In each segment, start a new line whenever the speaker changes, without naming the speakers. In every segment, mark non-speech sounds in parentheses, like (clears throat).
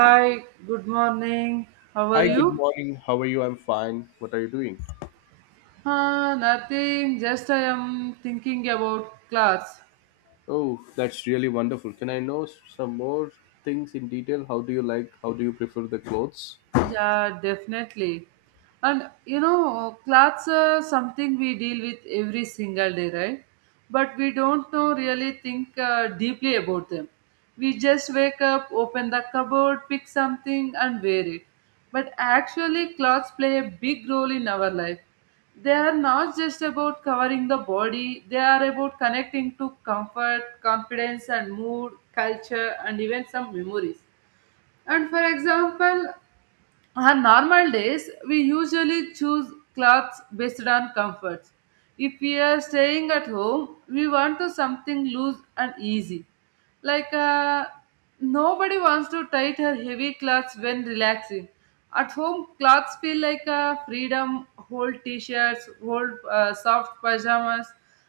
Hi, good morning. How are
Hi, good
you?
morning. How are you? I'm fine. What are you doing?
Nothing, just I am thinking about class.
Oh, that's really wonderful. Can I know some more things in detail? How do you like? How do you prefer the clothes?
Yeah, definitely. And clothes are something we deal with every single day, right? But we don't know really think deeply about them. We just wake up, open the cupboard, pick something, and wear it. But actually, clothes play a big role in our life. They are not just about covering the body, they are about connecting to comfort, confidence, and mood, culture, and even some memories. And for example, on normal days, we usually choose clothes based on comfort. If we are staying at home, we want to something loose and easy. Like uh, Nobody wants to tight her heavy clothes when relaxing. At home, clothes feel like a freedom, whole t-shirts, whole soft pajamas,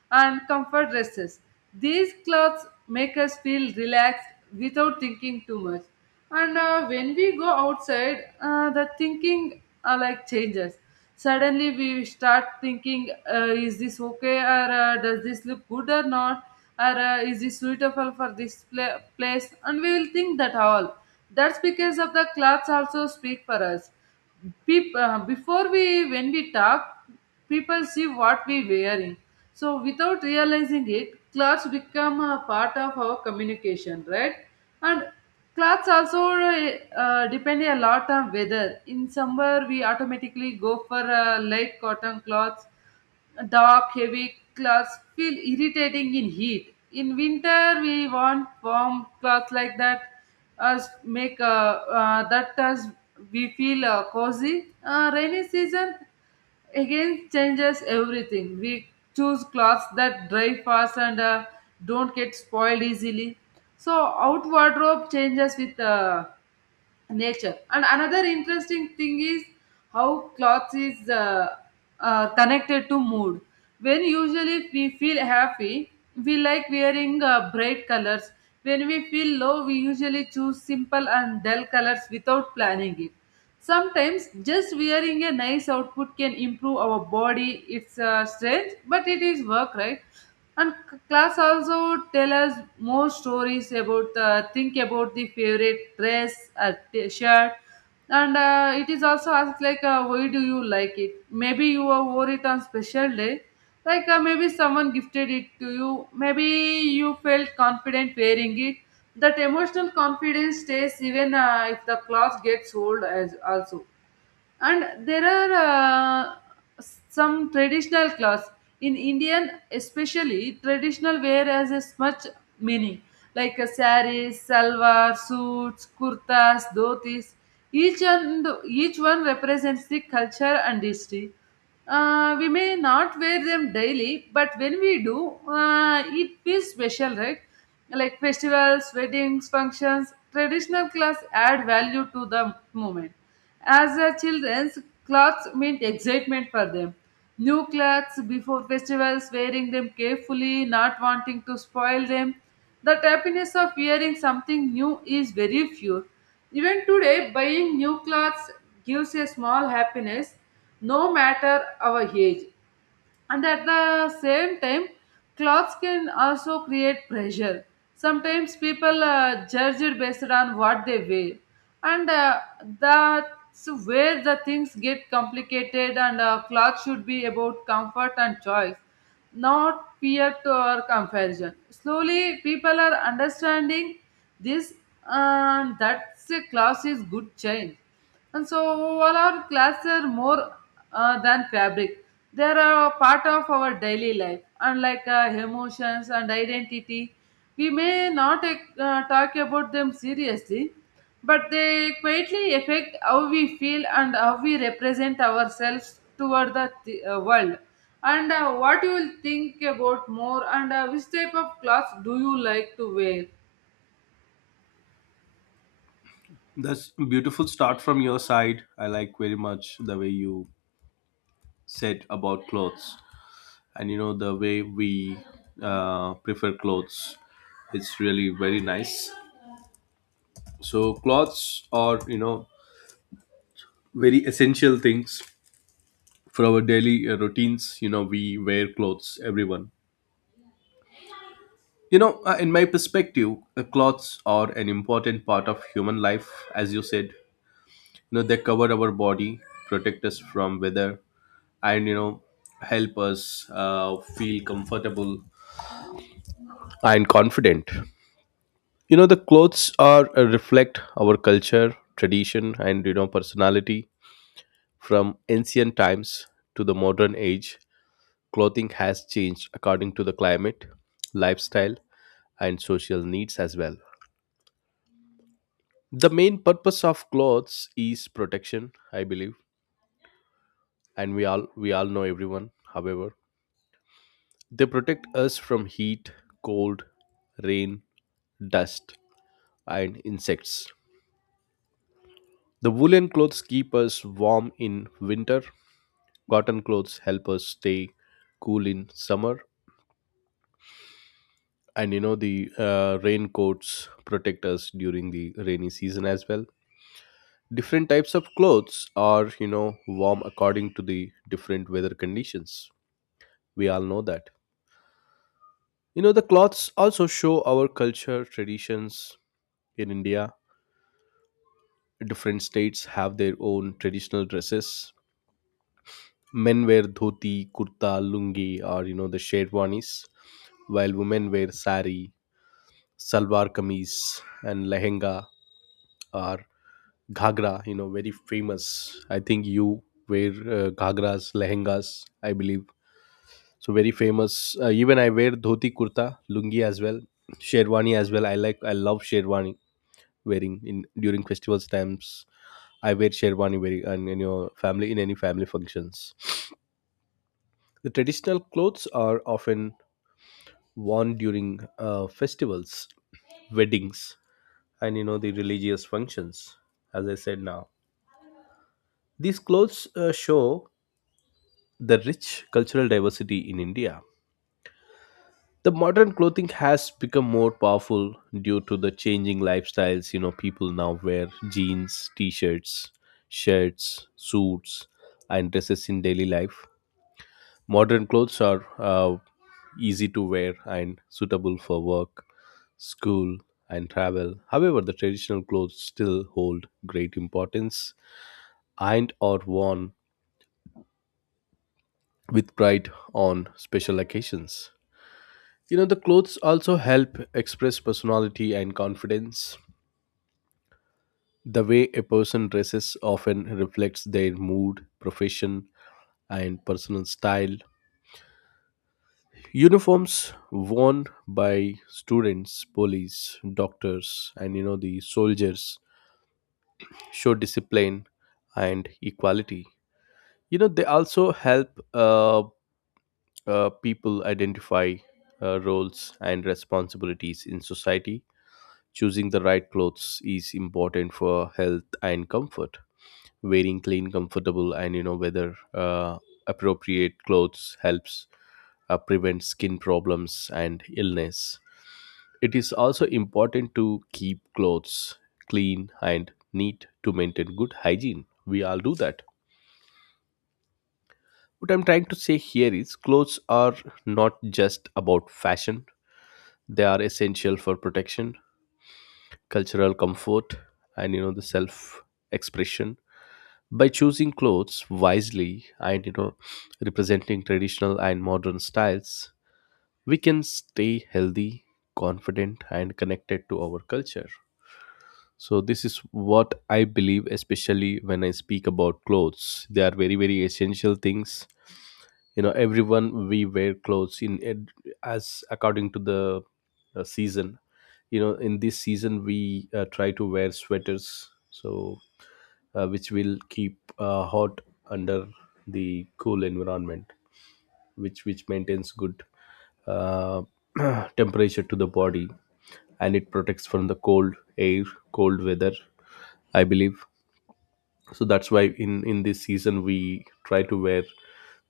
and comfort dresses. These clothes make us feel relaxed without thinking too much. And when we go outside, the thinking, like, changes. Suddenly we start thinking, is this okay, or does this look good or not, or is this suitable for this place? And we will think that all. That's because of the clothes also speak for us. People before we, when we talk, people see what we wearing. So without realizing it, clothes become a part of our communication, right? And clothes also depend a lot on weather. In summer, we automatically go for light cotton clothes. Dark heavy clothes feel irritating in heat. In winter, we want warm clothes like that. Us make that us we feel cozy. Rainy season again changes everything. We choose clothes that dry fast and don't get spoiled easily. So out wardrobe changes with nature. And another interesting thing is how clothes is connected to mood. When usually we feel happy, we like wearing bright colors. When we feel low, we usually choose simple and dull colors without planning it. Sometimes just wearing a nice outfit can improve our body. It's strange, but it is work, right? And class also tell us more stories about the think about the favorite dress or t- shirt. And it is also asked like, why do you like it? Maybe you wore it on special day. Maybe someone gifted it to you. Maybe you felt confident wearing it. That emotional confidence stays even if the cloth gets old as also. And there are some traditional cloths in Indian, especially traditional wear has a much meaning. Like a saris, salwar suits, kurtas, dhotis. Each and each one represents the culture and history. We may not wear them daily, but when we do, it feels special, right? Like festivals, weddings, functions, traditional clothes add value to the moment. As a children's clothes meant excitement for them. New clothes before festivals, wearing them carefully, not wanting to spoil them. That happiness of wearing something new is very few. Even today, buying new clothes gives a small happiness, no matter our age. And at the same time, clothes can also create pressure. Sometimes people judge it based on what they wear. And that's where the things get complicated, and clothes should be about comfort and choice, not peer-to-peer comparison. Slowly, people are understanding this, and that's a class is good change. And so, all our classes are more than fabric. They are a part of our daily life, unlike emotions and identity. We may not talk about them seriously, but they quietly affect how we feel and how we represent ourselves toward the world. And what you will think about more, and which type of clothes do you like to wear?
That's a beautiful start from your side. I like very much the way you said about clothes, and you know the way we prefer clothes. It's really very nice. So clothes are, you know, very essential things for our daily routines. You know, we wear clothes. Everyone. You know, in my perspective, the clothes are an important part of human life, as you said. You know, they cover our body, protect us from weather, and, you know, help us feel comfortable and confident. You know, the clothes are reflect our culture, tradition, and, you know, personality. From ancient times to the modern age, clothing has changed according to the climate, lifestyle, and social needs as well. The main purpose of clothes is protection, I believe, and we all know, everyone. However, they protect us from heat, cold, rain, dust, and insects. The woolen clothes keep us warm in winter, cotton clothes help us stay cool in summer, and you know the raincoats protect us during the rainy season as well. Different types of clothes are, you know, warm according to the different weather conditions. We all know that. You know, the cloths also show our culture, traditions. In India, different states have their own traditional dresses. Men wear dhoti, kurta, lungi, or you know, the sherwanis, while women wear sari, salwar kameez, and lehenga or ghagra. You know, very famous. I think you wear ghagras, lehengas, I believe. So very famous. Even I wear dhoti, kurta, lungi as well, sherwani as well. I like, I love sherwani wearing in during festivals times. I wear sherwani wearing and in your family in any family functions. The traditional clothes are often worn during festivals, weddings, and you know the religious functions. As I said now, these clothes show the rich cultural diversity in India. The modern clothing has become more powerful due to the changing lifestyles. You know, people now wear jeans, t-shirts, shirts, suits, and dresses in daily life. Modern clothes are easy to wear and suitable for work, school, and travel. However, the traditional clothes still hold great importance and are worn with pride on special occasions. You know, the clothes also help express personality and confidence. The way a person dresses often reflects their mood, profession, and personal style. Uniforms worn by students, police, doctors, and you know, the soldiers show discipline and equality. You know, they also help people identify roles and responsibilities in society. Choosing the right clothes is important for health and comfort. Wearing clean, comfortable, and you know weather appropriate clothes helps prevent skin problems and illness. It is also important to keep clothes clean and neat to maintain good hygiene. We all do that. What I'm trying to say here is clothes are not just about fashion. They are essential for protection, cultural comfort, and you know the self expression. By choosing clothes wisely and, you know, representing traditional and modern styles, we can stay healthy, confident, and connected to our culture. So this is what I believe, especially when I speak about clothes. They are very, very essential things. You know, everyone, we wear clothes as according to the season. You know, in this season we try to wear sweaters, so which will keep hot under the cool environment, which maintains good uh, (clears throat) temperature to the body, and it protects from the cold air, cold weather, I believe. So that's why in this season we try to wear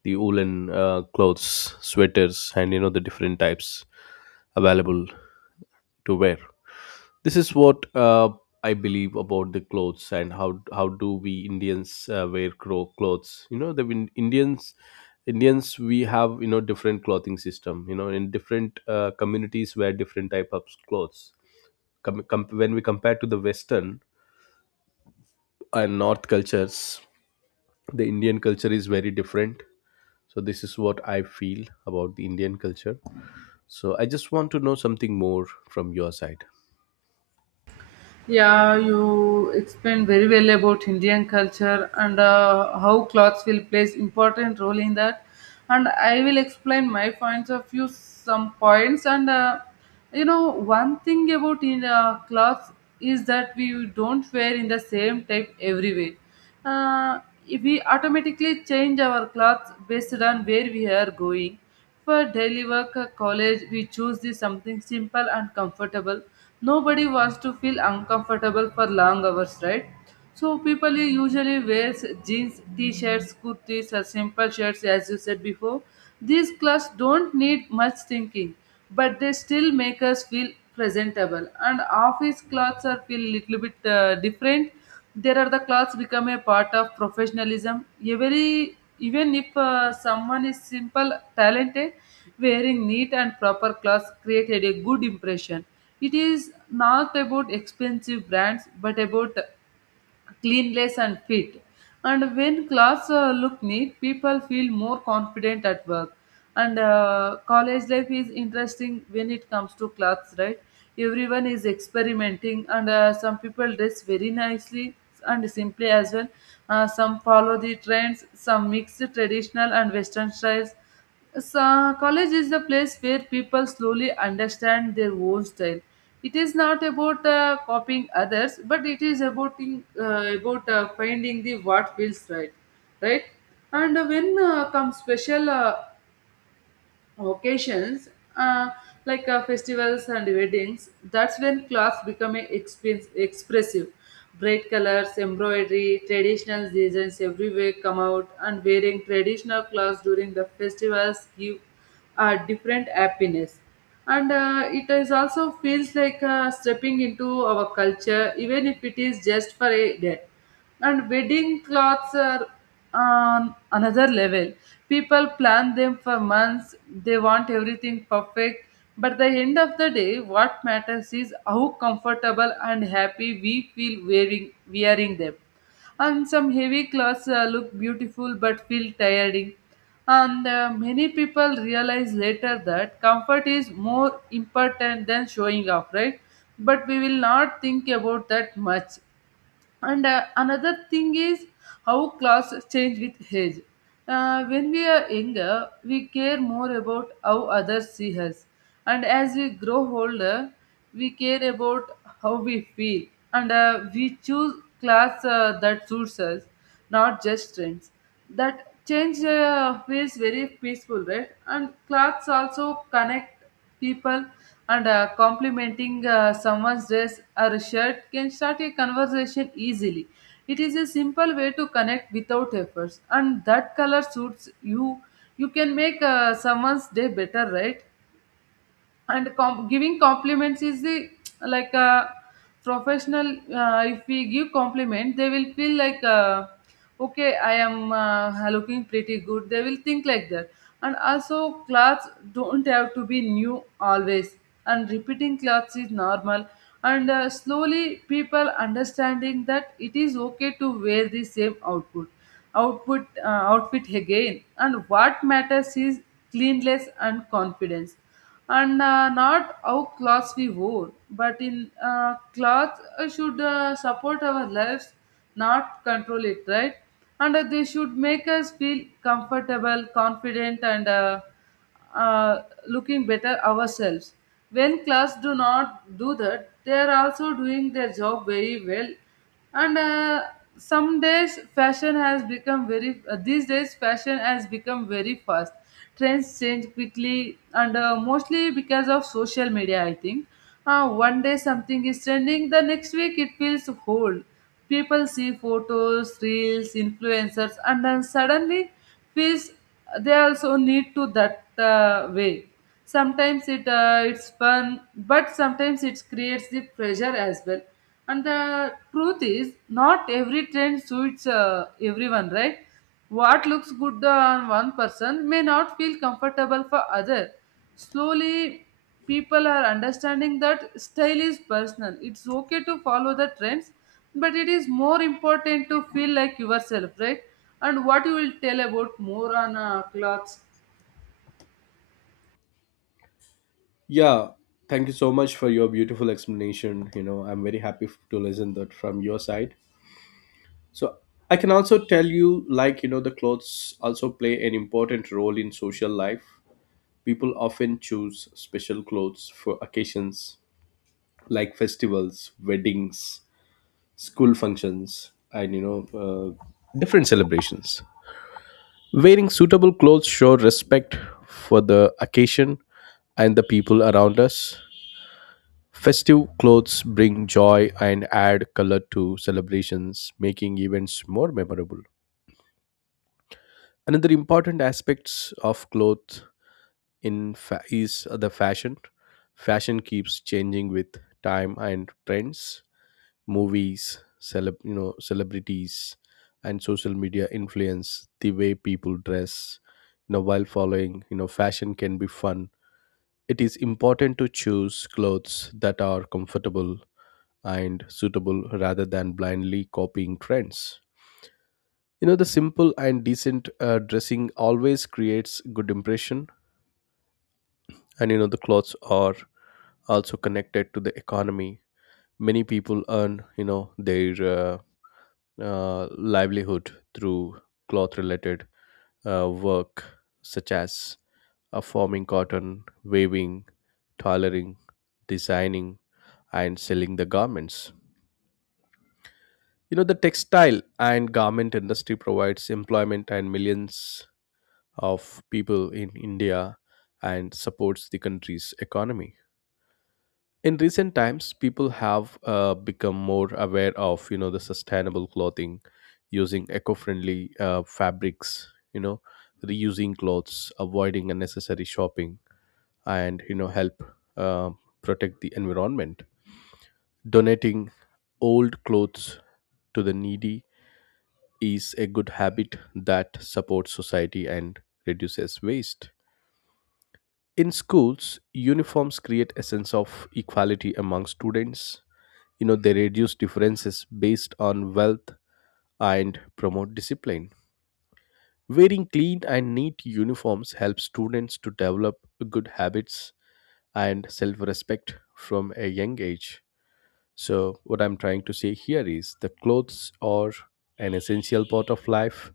the woolen clothes, sweaters, and you know the different types available to wear. This is what I believe about the clothes and how do we Indians wear clothes. You know, the Indians, we have, you know, different clothing system. You know, in different communities wear different type of clothes. When we compare to the Western and North cultures, the Indian culture is very different. So this is what I feel about the Indian culture. So I just want to know something more from your side.
Yeah, you explained very well about Indian culture and how clothes will plays important role in that. And I will explain my points of view, some points. And one thing about in clothes is that we don't wear in the same type everywhere. Uh, if we automatically change our clothes based on where we are going. For daily work or college, we choose the something simple and comfortable. Nobody wants to feel uncomfortable for long hours, right? So people usually wear jeans, t-shirts, kurtis or simple shirts as you said before. These clothes don't need much thinking, but they still make us feel presentable. And office clothes are feel little bit different. There are the clothes become a part of professionalism. Every even if someone is simple, talented, wearing neat and proper clothes created a good impression. It is not about expensive brands, but about cleanless and fit. And when clothes look neat, people feel more confident at work. And college life is interesting when it comes to clothes, right? Everyone is experimenting, and some people dress very nicely and simply as well. Some follow the trends, some mix traditional and Western styles. So, college is the place where people slowly understand their own style. It is not about copying others, but it is about finding the what feels right, right. And when come special occasions, uh, like festivals and weddings, that's when clothes become expense, expressive. Bright colors, embroidery, traditional designs everywhere come out. And wearing traditional clothes during the festivals give a different happiness. And it is also feels like stepping into our culture, even if it is just for a day. And wedding cloths are on another level. People plan them for months, they want everything perfect. But the end of the day, what matters is how comfortable and happy we feel wearing them. And some heavy clothes look beautiful but feel tiring. And many people realize later that comfort is more important than showing off, right? But we will not think about that much. And another thing is how class change with age. When we are younger, we care more about how others see us. And as we grow older, we care about how we feel. And we choose class that suits us, not just trends. That change feels very peaceful, right? And class also connect people. And complimenting someone's dress or shirt can start a conversation easily. It is a simple way to connect without efforts, and that color suits you. You can make someone's day better, right? And giving compliments is the like a professional. If we give compliment, they will feel like, okay, I am looking pretty good, they will think like that. And also, clothes don't have to be new always. And repeating clothes is normal. And slowly people understanding that it is okay to wear the same output output outfit again. And what matters is cleanliness and confidence. And not how clothes we wore, but in clothes should support our lives, not control it, right? And they should make us feel comfortable, confident, and looking better ourselves. When clothes do not do that, they are also doing their job very well. And some days fashion has become very these days fashion has become very fast. Trends change quickly, and mostly because of social media, I think. One day something is trending, the next week it feels old. People see photos, reels, influencers, and then suddenly feels they also need to that way. Sometimes it's fun, but sometimes it creates the pressure as well. And the truth is not every trend suits everyone, right? What looks good on one person may not feel comfortable for other. Slowly, people are understanding that style is personal. It's okay to follow the trends, but it is more important to feel like yourself, right? And what you will tell about more on clothes?
Yeah, thank you so much for your beautiful explanation. You know, I'm very happy to listen that from your side. So I can also tell you, like you know, the clothes also play an important role in social life. People often choose special clothes for occasions like festivals, weddings, school functions, and you know, different celebrations. Wearing suitable clothes show respect for the occasion and the people around us. Festive clothes bring joy and add color to celebrations, making events more memorable. Another important aspects of clothes is the fashion. Fashion keeps changing with time and trends. Movies, you know, celebrities, and social media influence the way people dress. You know, while following, you know, fashion can be fun. It is important to choose clothes that are comfortable and suitable rather than blindly copying trends. You know, the simple and decent dressing always creates good impression, and you know the clothes are also connected to the economy. Many people earn, you know, their livelihood through cloth-related work, such as forming cotton, weaving, tailoring, designing, and selling the garments. You know, the textile and garment industry provides employment and millions of people in India and supports the country's economy. In recent times, people have become more aware of, you know, the sustainable clothing, using eco-friendly fabrics, you know, reusing clothes, avoiding unnecessary shopping, and, you know, help uh, protect the environment. Donating old clothes to the needy is a good habit that supports society and reduces waste. In schools, uniforms create a sense of equality among students. You know, they reduce differences based on wealth and promote discipline. Wearing clean and neat uniforms helps students to develop good habits and self respect from a young age. So, what I'm trying to say here is the clothes are an essential part of life.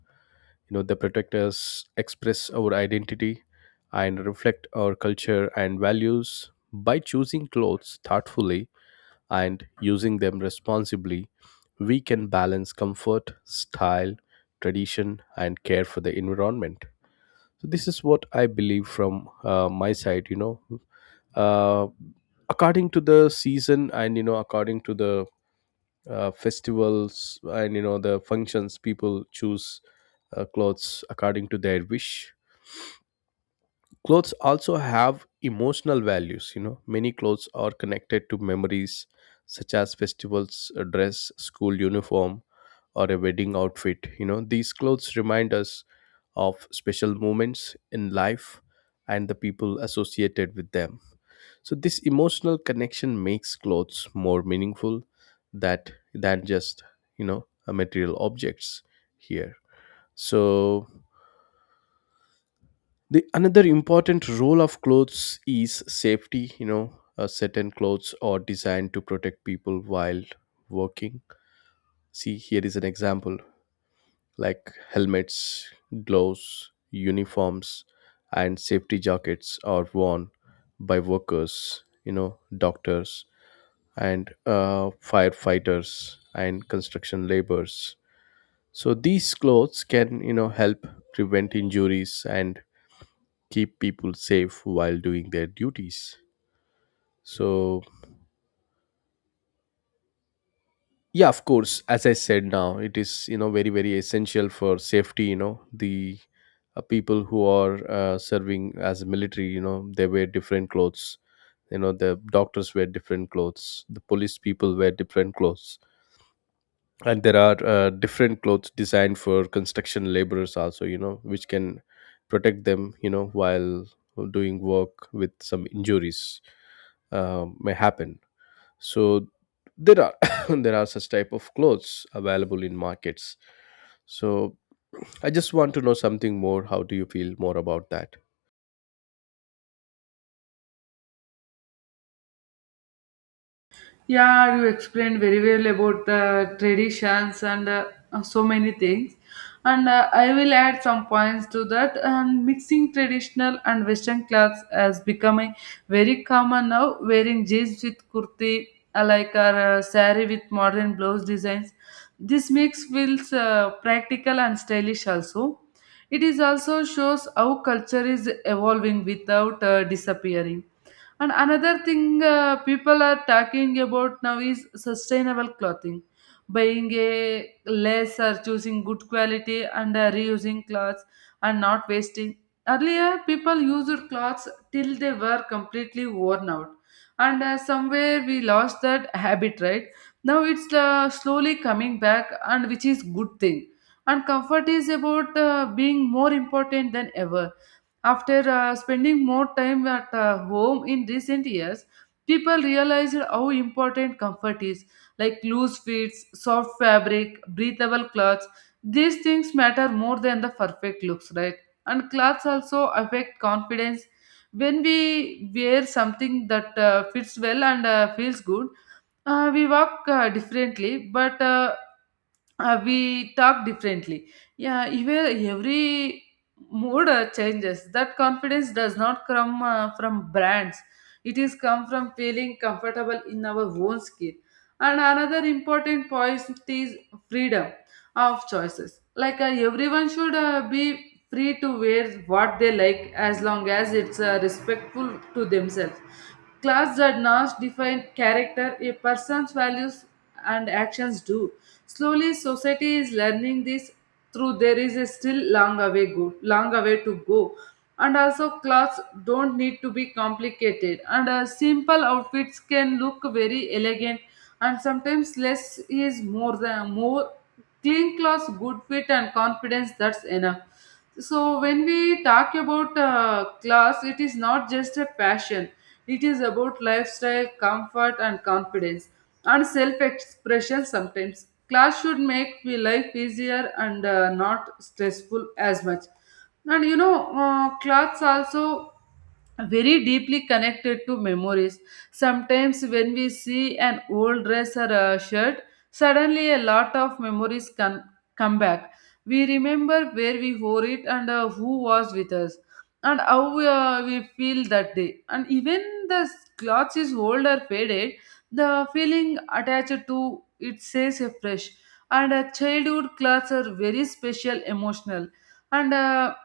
You know, they protect us, express our identity, and reflect our culture and values. By choosing clothes thoughtfully and using them responsibly, we can balance comfort, style, tradition, and care for the environment. So this is what I believe from my side. You know, uh, according to the season and you know according to the festivals and you know the functions, people choose clothes according to their wish. Clothes also have emotional values. You know, many clothes are connected to memories, such as festivals, a dress, school uniform, or a wedding outfit. You know, these clothes remind us of special moments in life and the people associated with them. So this emotional connection makes clothes more meaningful that than just, you know, a material objects here. So the another important role of clothes is safety. You know, certain clothes are designed to protect people while working. See, here is an example like helmets, gloves, uniforms, and safety jackets are worn by workers. You know, doctors, and firefighters and construction laborers. So these clothes can, you know, help prevent injuries and keep people safe while doing their duties. So yeah, of course, as I said now, it is, you know, very very essential for safety. You know the people who are serving as military, you know they wear different clothes. You know the doctors wear different clothes. The police people wear different clothes and there are different clothes designed for construction laborers also. You know, which can protect them, you know, while doing work with some injuries may happen. So there are (coughs) there are such type of clothes available in markets. So I just want to know something more. How do you feel more about that?
Yeah, you explained very well about the traditions and so many things. And I will add some points to that. And mixing traditional and Western clothes has become a very common now. Wearing jeans with kurti, like our sari with modern blouse designs. This mix feels practical and stylish also. It is also shows how culture is evolving without disappearing. And another thing, people are talking about now is sustainable clothing. Buying a less or choosing good quality, and reusing clothes, and not wasting. Earlier, people used clothes till they were completely worn out. And somewhere we lost that habit, right? Now it's slowly coming back, and which is good thing. And comfort is about being more important than ever after spending more time at home in recent years. People realized how important comfort is, like loose fits, soft fabric, breathable clothes. These things matter more than the perfect looks, right? And clothes also affect confidence. When we wear something that fits well and feels good, we walk differently, but we talk differently. Yeah, even every mood changes. That confidence does not come from brands, it is come from feeling comfortable in our own skin. And another important point is freedom of choices. Everyone should be free to wear what they like as long as it's respectful to themselves. Class does not define character, a person's values and actions do. Slowly, society is learning this, through there is a still long away to go. And also, clothes don't need to be complicated, and simple outfits can look very elegant. And sometimes less is more than more. Clean clothes, good fit, and confidence. That's enough. So when we talk about class, it is not just a passion, it is about lifestyle, comfort, and confidence, and self expression. Sometimes class should make we life easier and not stressful as much. And class also very deeply connected to memories. Sometimes, when we see an old dress or a shirt, suddenly a lot of memories can come back. We remember where we wore it and who was with us, and how we feel that day. And even the clothes is old or faded, the feeling attached to it stays fresh. And childhood clothes are very special, emotional, and.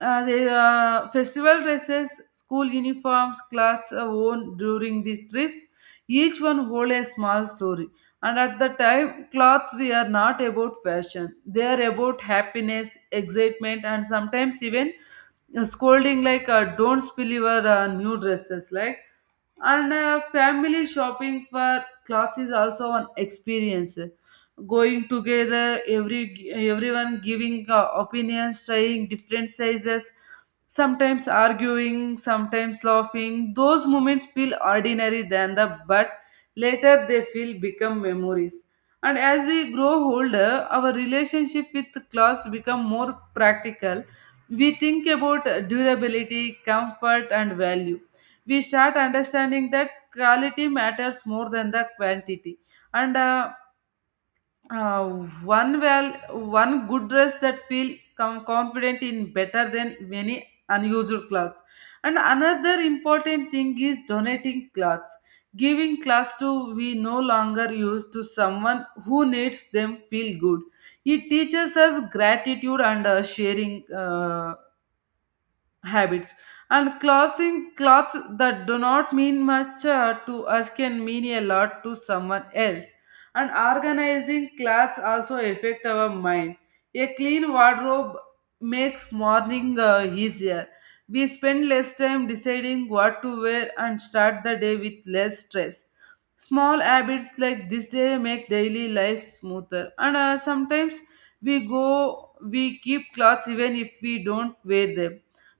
The festival dresses, school uniforms, clothes are worn during these trips. Each one hold a small story. And at the time, clothes we are not about fashion. They are about happiness, excitement, and sometimes even scolding, like don't spill your new dresses like. And family shopping for class is also an experience, going together, everyone giving opinions, trying different sizes, sometimes arguing, sometimes laughing. Those moments feel ordinary than the, but later they feel become memories. And as we grow older, our relationship with class become more practical. We think about durability, comfort, and value. We start understanding that quality matters more than the quantity. And uh, one well, one good dress that feel confident in better than many unused clothes. And another important thing is donating clothes, giving clothes to we no longer use to someone who needs them feel good. It teaches us gratitude and sharing. Habits and clothing clothes that do not mean much to us can mean a lot to someone else. And organizing clothes also affect our mind. A clean wardrobe makes morning easier. We spend less time deciding what to wear and start the day with less stress. Small habits like this day make daily life smoother. And sometimes we keep clothes even if we don't wear them,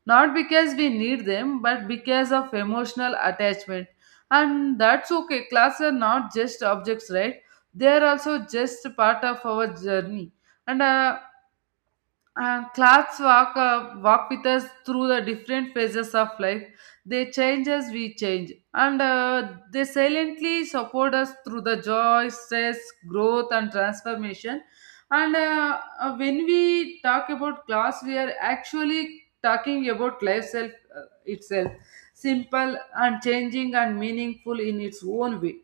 not because we need them but because of emotional attachment. And that's okay, clothes are not just objects, right? They are also just part of our journey. And clothes walk with us through the different phases of life. They change as we change, and they silently support us through the joy, stress, growth, and transformation. And when we talk about class, we are actually talking about life itself. Simple and changing and meaningful in its own way.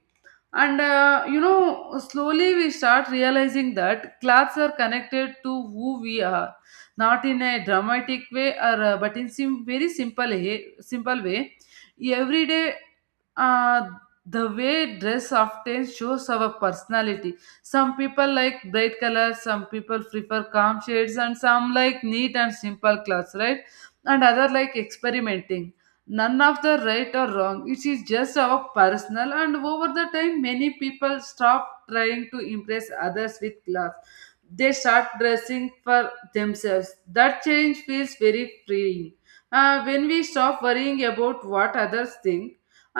And slowly we start realizing that clothes are connected to who we are, not in a dramatic way or but in very simple way, every day. uh, the way dress often shows our personality. Some people like bright colors, some people prefer calm shades, and some like neat and simple clothes, right? And other like experimenting. None of the right or wrong, it is just our personal. And over the time, many people stop trying to impress others with class. They start dressing for themselves. That change feels very freeing. When we stop worrying about what others think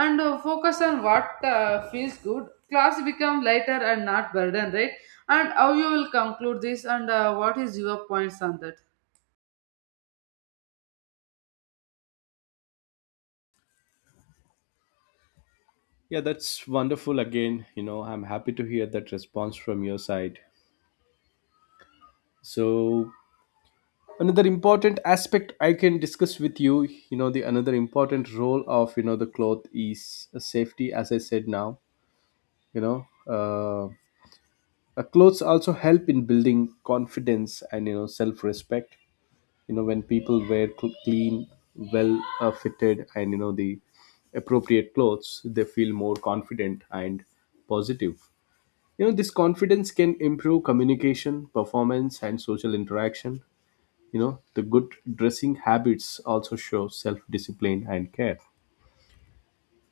and focus on what feels good, class become lighter and not burden, right? And how you will conclude this, and what is your points on that?
Yeah, that's wonderful. Again, you know, I'm happy to hear that response from your side. So, another important aspect I can discuss with you, you know, the another important role of you know the cloth is a safety, as I said now. You know, uh, clothes also help in building confidence and you know self respect. You know, when people wear clean, well fitted, and you know the appropriate clothes, they feel more confident and positive. You know, this confidence can improve communication, performance, and social interaction. You know, the good dressing habits also show self-discipline and care.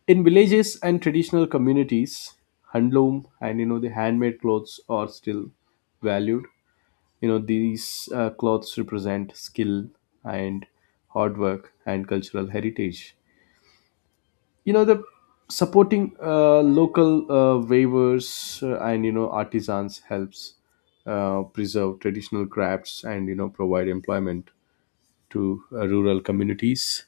In villages and traditional communities, handloom and you know the handmade clothes are still valued. You know, these clothes represent skill and hard work and cultural heritage. You know, the supporting local weavers and you know artisans helps preserve traditional crafts and you know provide employment to rural communities.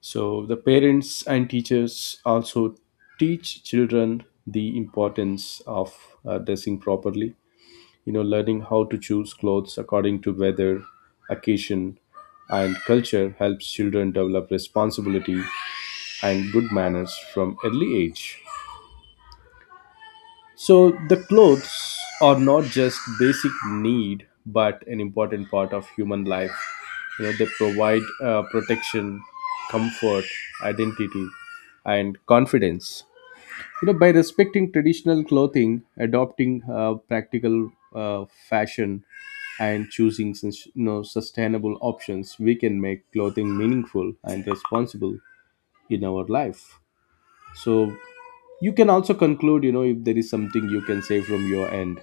So the parents and teachers also teach children the importance of dressing properly. You know, learning how to choose clothes according to weather, occasion, and culture helps children develop responsibility and good manners from early age. So the clothes are not just basic need, but an important part of human life. You know, they provide protection, comfort, identity, and confidence. You know, by respecting traditional clothing, adopting practical fashion, and choosing you know sustainable options, we can make clothing meaningful and responsible in our life. So you can also conclude, you know, if there is something you can say from your end.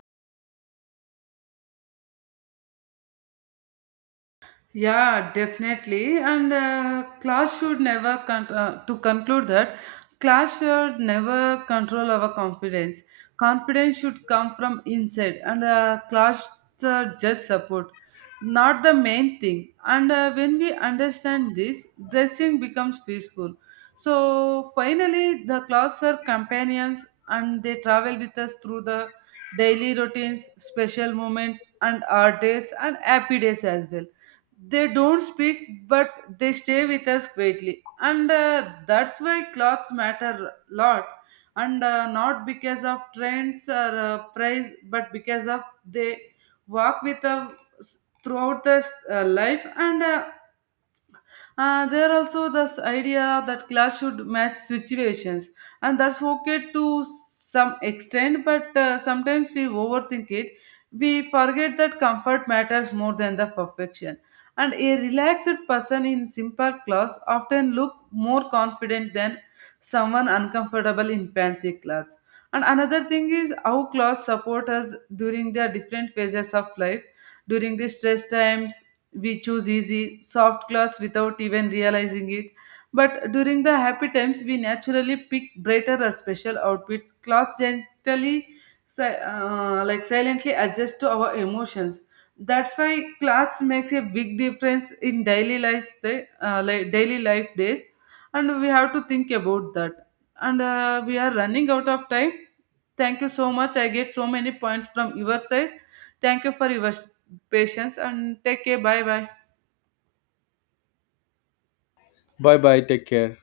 Yeah, definitely. And class should never con- to conclude that, class should never control our confidence. Confidence should come from inside, and class just support, not the main thing. And when we understand this, dressing becomes peaceful. So finally, the class are companions, and they travel with us through the daily routines, special moments, and our days and happy days as well. They don't speak, but they stay with us quietly. And that's why clothes matter a lot, and not because of trends or price, but because of they walk with us throughout the life. And there also this idea that class should match situations, and that's okay to some extent. But sometimes we overthink it. We forget that comfort matters more than the perfection. And a relaxed person in simple clothes often look more confident than someone uncomfortable in fancy clothes. And another thing is how clothes support us during the different phases of life. During the stress times, we choose easy, soft clothes without even realizing it. But during the happy times, we naturally pick brighter or special outfits. Clothes gently, like silently adjust to our emotions. That's why clothes makes a big difference in daily life, like daily life days, and we have to think about that. And we are running out of time. Thank you so much. I get so many points from your side. Thank you for your patience and take care. Bye bye.
Bye bye. Take care.